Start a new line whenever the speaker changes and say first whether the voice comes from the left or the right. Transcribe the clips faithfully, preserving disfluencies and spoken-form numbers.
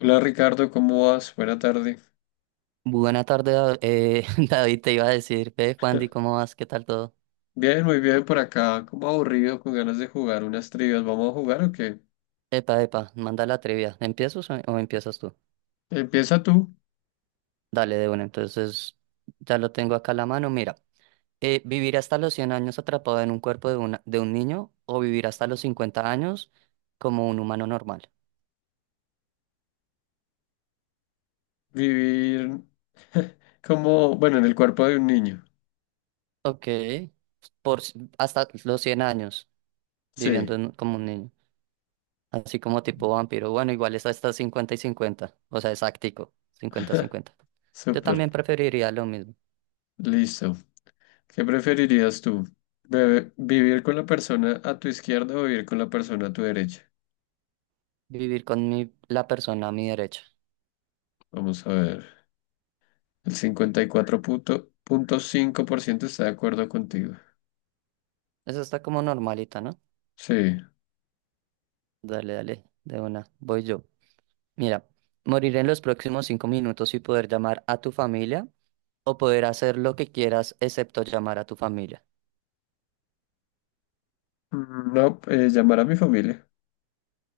left: Hola Ricardo, ¿cómo vas? Buena tarde.
right: Buena tarde, Da- eh, David, te iba a decir, ve, Juandi, ¿cómo vas? ¿Qué tal todo?
left: Bien, muy bien por acá, como aburrido, con ganas de jugar unas trivias. ¿Vamos a jugar o qué?
right: Epa, epa, manda la trivia. ¿Empiezas o, o empiezas tú?
left: Empieza tú,
right: Dale, de una. Entonces, ya lo tengo acá a la mano. Mira, eh, vivir hasta los cien años atrapado en un cuerpo de, una, de un niño o vivir hasta los cincuenta años como un humano normal.
left: vivir como, bueno, en el cuerpo de un niño.
right: Ok, por, s- hasta los cien años
left: Sí,
right: viviendo en- como un niño, así como tipo vampiro. Bueno, igual es hasta cincuenta y cincuenta. O sea, exactico, cincuenta cincuenta. Yo
left: súper,
right: también preferiría lo mismo.
left: listo. ¿Qué preferirías tú? Bebe- ¿Vivir con la persona a tu izquierda o vivir con la persona a tu derecha?
right: Vivir con mi, la persona a mi derecha.
left: Vamos a ver. El cincuenta y cuatro punto cinco por ciento está de acuerdo contigo.
right: Eso está como normalita, ¿no?
left: Sí.
right: Dale, dale, de una. Voy yo. Mira, morir en los próximos cinco minutos y poder llamar a tu familia o poder hacer lo que quieras excepto llamar a tu familia.
left: Mm, no, eh, llamar a mi familia.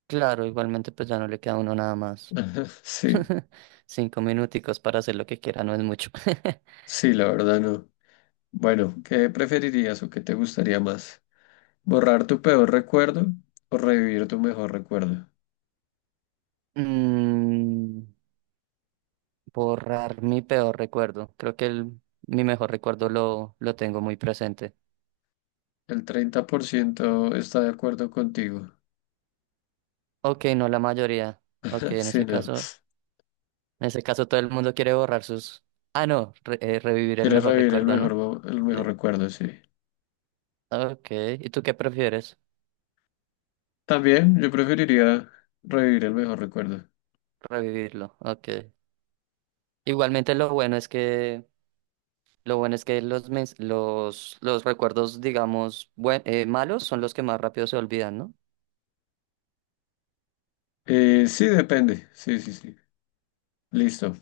right: Claro, igualmente pues ya no le queda a uno nada más.
left: Ajá, sí,
right: Cinco minuticos para hacer lo que quiera no es mucho.
left: sí, la verdad no. Bueno, ¿qué preferirías o qué te gustaría más? ¿Borrar tu peor recuerdo o revivir tu mejor recuerdo?
right: Mm, borrar mi peor recuerdo. Creo que el, mi mejor recuerdo lo, lo tengo muy presente.
left: El treinta por ciento está de acuerdo contigo.
right: Ok, no la mayoría. Ok, en
left: Sí,
right: ese
left: no.
right: caso. En ese caso, todo el mundo quiere borrar sus... Ah, no, re- eh, revivir el
left: Quieres
right: mejor
left: revivir el
right: recuerdo,
left: mejor,
right: ¿no?
left: mo- el mejor
right: Sí.
left: recuerdo, sí.
right: Ok, ¿y tú qué prefieres?
left: También yo preferiría revivir el mejor recuerdo.
right: Revivirlo, ok. Igualmente lo bueno es que... Lo bueno es que los, mens- los, los recuerdos, digamos, buen- eh, malos son los que más rápido se olvidan, ¿no?
left: Eh, sí, depende. Sí, sí, sí. Listo.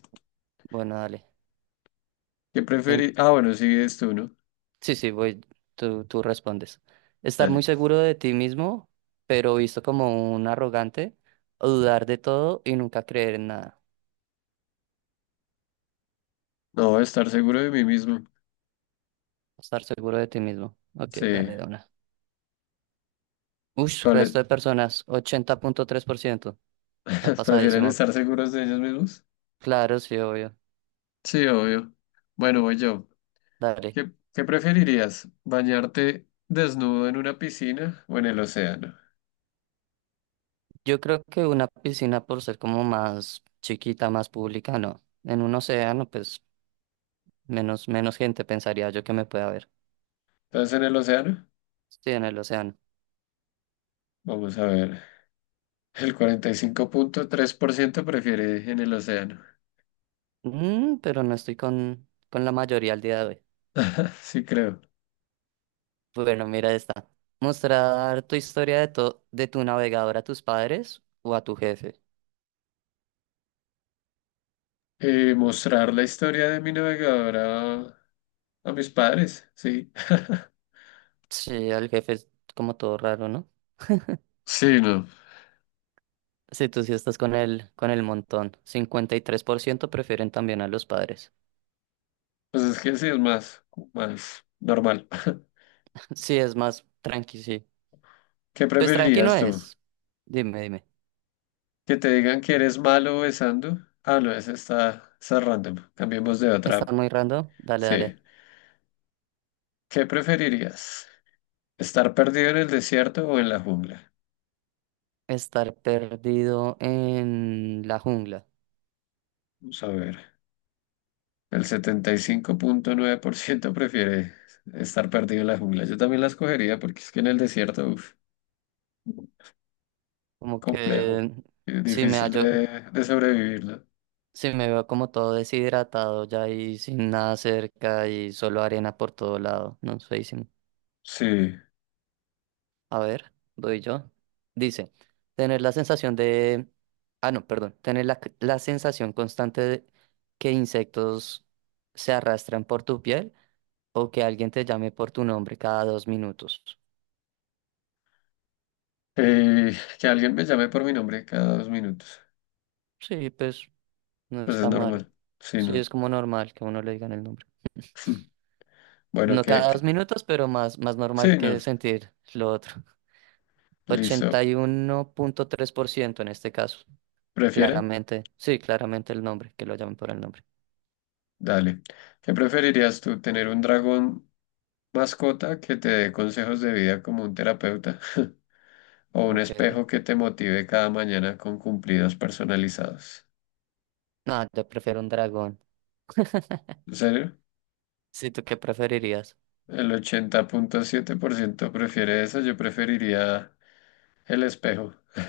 right: Bueno, dale.
left: ¿Qué
right: En-
left: preferí? Ah, bueno, sigues tú, ¿no?
right: Sí, sí, voy, tú, tú respondes. Estar
left: Dale.
right: muy seguro de ti mismo, pero visto como un arrogante, o dudar de todo y nunca creer en nada.
left: No, estar seguro de mí mismo.
right: Estar seguro de ti mismo. Ok,
left: Sí.
right: dale, de una. Ush,
left: ¿Cuál es?
right: resto de personas, ochenta punto tres por ciento, está
left: Prefieren
right: pasadísimo.
left: estar seguros de ellos mismos.
right: Claro, sí, obvio.
left: Sí, obvio. Bueno, voy yo.
right: Dale.
left: ¿Qué, qué preferirías? ¿Bañarte desnudo en una piscina o en el océano?
right: Yo creo que una piscina por ser como más chiquita, más pública, no. En un océano, pues menos, menos gente pensaría yo que me pueda ver.
left: Entonces, en el océano,
right: Estoy en el océano.
left: vamos a ver. El cuarenta y cinco punto tres por ciento prefiere en el océano.
right: Mm, pero no estoy con, con la mayoría al día de hoy.
left: Sí, creo.
right: Bueno, mira esta. Mostrar tu historia de, to- de tu navegador a tus padres o a tu jefe.
left: Eh, mostrar la historia de mi navegador a, a mis padres, sí.
right: Sí, al jefe es como todo raro, ¿no?
left: Sí, no.
right: Sí, tú sí estás con el, con el montón. Cincuenta y tres por ciento prefieren también a los padres.
left: Pues es que sí es más, más normal.
right: Sí, es más tranqui, sí.
left: ¿Qué
right: Pues tranqui no
left: preferirías tú?
right: es. Dime, dime.
left: Que te digan que eres malo besando. Ah, no, esa está, está random. Cambiemos de otra.
right: ¿Está muy random? Dale,
left: Sí.
right: dale.
left: ¿Qué preferirías? ¿Estar perdido en el desierto o en la jungla?
right: Estar perdido en la jungla.
left: Vamos a ver. El setenta y cinco punto nueve por ciento prefiere estar perdido en la jungla. Yo también la escogería porque es que en el desierto, uf,
right: Como
left: complejo.
right: que
left: Y
right: si me
left: difícil
right: hallo,
left: de, de sobrevivir, ¿no?
right: si me veo como todo deshidratado ya y sin nada cerca y solo arena por todo lado. No sé,
left: Sí.
right: a ver, doy yo. Dice, tener la sensación de... Ah, no, perdón. Tener la, c- la sensación constante de que insectos se arrastran por tu piel o que alguien te llame por tu nombre cada dos minutos.
left: Eh, que alguien me llame por mi nombre cada dos minutos.
right: Sí, pues no
left: Pues es
right: está mal.
left: normal. Sí,
right: Sí,
left: no.
right: es como normal que a uno le digan el nombre.
left: Bueno,
right: No
left: que,
right: cada
left: que-
right: dos minutos, pero más, más normal
left: sí, no.
right: que sentir lo otro. Ochenta
left: Listo.
right: y uno punto tres por ciento en este caso.
left: ¿Prefiere?
right: Claramente, sí, claramente el nombre, que lo llamen por el nombre.
left: Dale. ¿Qué preferirías tú, tener un dragón mascota que te dé consejos de vida como un terapeuta o un
right: Ok.
left: espejo que te motive cada mañana con cumplidos personalizados?
right: No, yo prefiero un dragón.
left: ¿En serio?
right: ¿Sí tú qué preferirías?
left: El ochenta punto siete por ciento prefiere eso. Yo preferiría el espejo.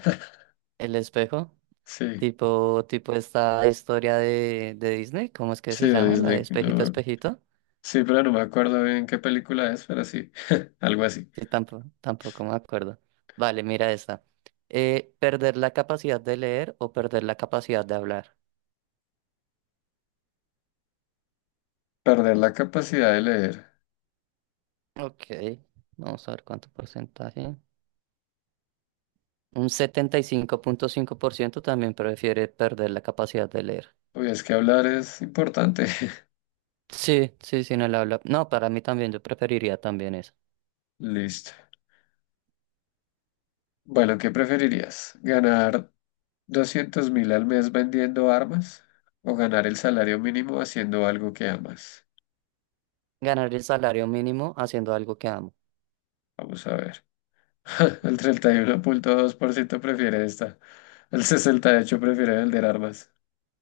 right: ¿El espejo?
left: Sí,
right: Tipo, tipo esta historia de, de Disney, ¿cómo es que
left: sí,
right: se
left: de
right: llama? La de
left: Disney.
right: espejito,
left: No.
right: espejito.
left: Sí, pero no me acuerdo bien qué película es, pero sí, algo así.
right: Sí, tampoco, tampoco me acuerdo. Vale, mira esta. Eh, ¿perder la capacidad de leer o perder la capacidad de hablar?
left: Perder la capacidad de leer.
right: Ok, vamos a ver cuánto porcentaje. Un setenta y cinco cinco punto cinco por ciento también prefiere perder la capacidad de leer.
left: Uy, es que hablar es importante.
right: Sí, sí, sin el habla. No, para mí también, yo preferiría también eso.
left: Listo. Bueno, ¿qué preferirías? ¿Ganar doscientos mil al mes vendiendo armas o ganar el salario mínimo haciendo algo que amas?
right: Ganar el salario mínimo haciendo algo que amo.
left: Vamos a ver. El treinta y uno punto dos por ciento prefiere esta. El sesenta y ocho por ciento prefiere vender armas.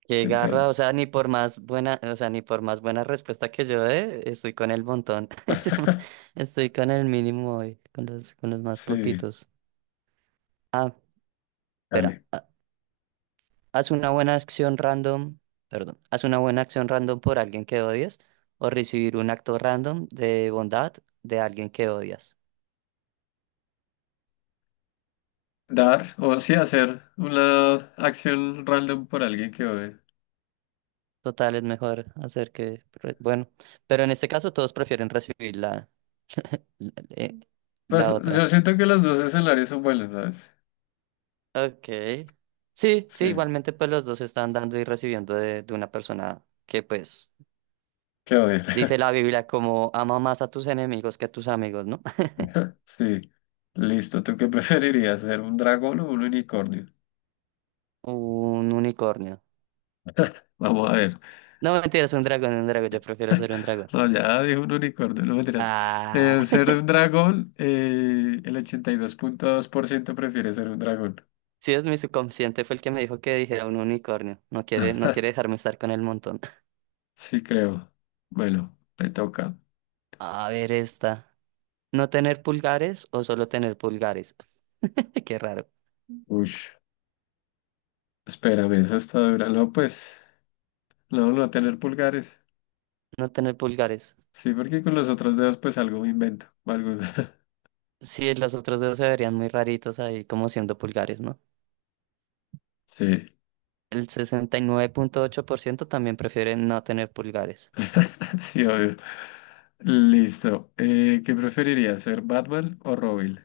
right: Qué garra,
left: Entel.
right: o sea, ni por más buena, o sea, ni por más buena respuesta que yo dé, estoy con el montón. Estoy con el mínimo hoy, con los, con los más
left: Sí,
right: poquitos. Ah, espera,
left: dale.
right: ah, haz una buena acción random, perdón, haz una buena acción random por alguien que odias o recibir un acto random de bondad de alguien que odias.
left: Dar o sí hacer una acción random por alguien que odie.
right: Total, es mejor hacer que, re- bueno, pero en este caso todos prefieren recibir la, la la-
left: Pues
right: la
left: yo
right: otra.
left: siento que los dos escenarios son buenos, ¿sabes?
right: Ok. Sí,
left: Sí,
right: sí, igualmente pues los dos están dando y recibiendo de, de una persona que pues
left: que odie.
right: dice la Biblia como ama más a tus enemigos que a tus amigos, ¿no?
left: Sí, listo. ¿Tú qué preferirías, ser un dragón o un unicornio?
right: Un unicornio.
left: Vamos a ver.
right: No, mentira, es un dragón, un dragón, yo prefiero ser un dragón.
left: No, ya dije un unicornio, no me dirás.
right: Ah,
left: Ser un dragón, eh, el ochenta y dos punto dos por ciento prefiere ser un dragón.
right: sí, es mi subconsciente, fue el que me dijo que dijera un unicornio. No quiere, no quiere dejarme estar con el montón.
left: Sí, creo. Bueno, me toca.
right: A ver esta. ¿No tener pulgares o solo tener pulgares? Qué raro.
left: Ush, espérame, esa está dura. No, pues, no, no tener pulgares.
right: No tener pulgares.
left: Sí, porque con los otros dedos, pues algo me invento. Algo...
right: Sí, los otros dos se verían muy raritos ahí como siendo pulgares, ¿no?
left: Sí,
right: El sesenta y nueve punto ocho por ciento también prefiere no tener pulgares.
left: sí, obvio. Listo. Eh, ¿qué preferirías, ser Batman o Robin?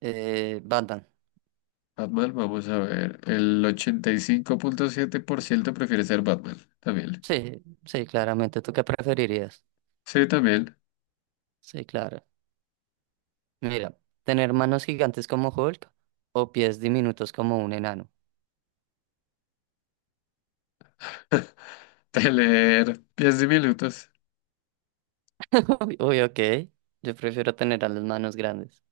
right: Eh, Batman.
left: Batman, vamos a ver. El ochenta y cinco punto siete por ciento prefiere ser Batman. También.
right: Sí, sí, claramente. ¿Tú qué preferirías?
left: Sí, también.
right: Sí, claro. Mira, tener manos gigantes como Hulk o pies diminutos como un enano.
left: De leer diez minutos.
right: Uy, uy, ok. Yo prefiero tener a las manos grandes.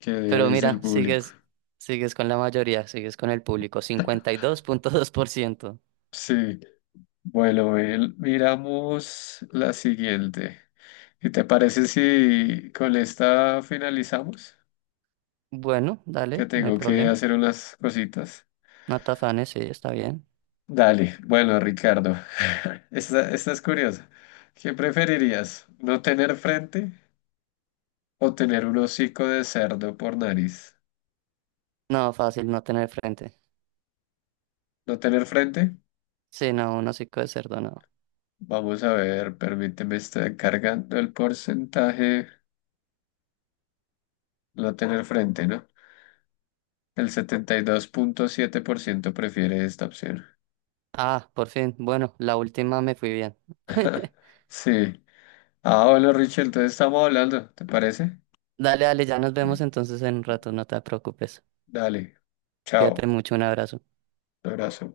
left: Que
right: Pero
left: dice el
right: mira,
left: público.
right: sigues, sigues con la mayoría, sigues con el público, cincuenta y dos dos punto dos por ciento.
left: Sí. Bueno, Bel, miramos la siguiente. ¿Y te parece si con esta finalizamos?
right: Bueno,
left: Que
right: dale, no hay
left: tengo que
right: problema.
left: hacer unas cositas.
right: No te afanes, sí, está bien.
left: Dale. Bueno, Ricardo. Esta, esta es curiosa. ¿Qué preferirías? ¿No tener frente o tener un hocico de cerdo por nariz?
right: No, fácil no tener frente.
left: No tener frente.
right: Sí, no, un hocico de cerdo, no.
left: Vamos a ver, permíteme, está cargando el porcentaje. No tener frente, ¿no? El setenta y dos punto siete por ciento prefiere esta opción.
right: Ah, por fin. Bueno, la última me fui bien.
left: Sí. Ah, bueno, Richard, entonces estamos hablando, ¿te parece?
right: Dale, dale, ya nos vemos
left: Sí.
right: entonces en un rato, no te preocupes.
left: Dale,
right: Cuídate
left: chao,
right: mucho, un abrazo.
left: un abrazo.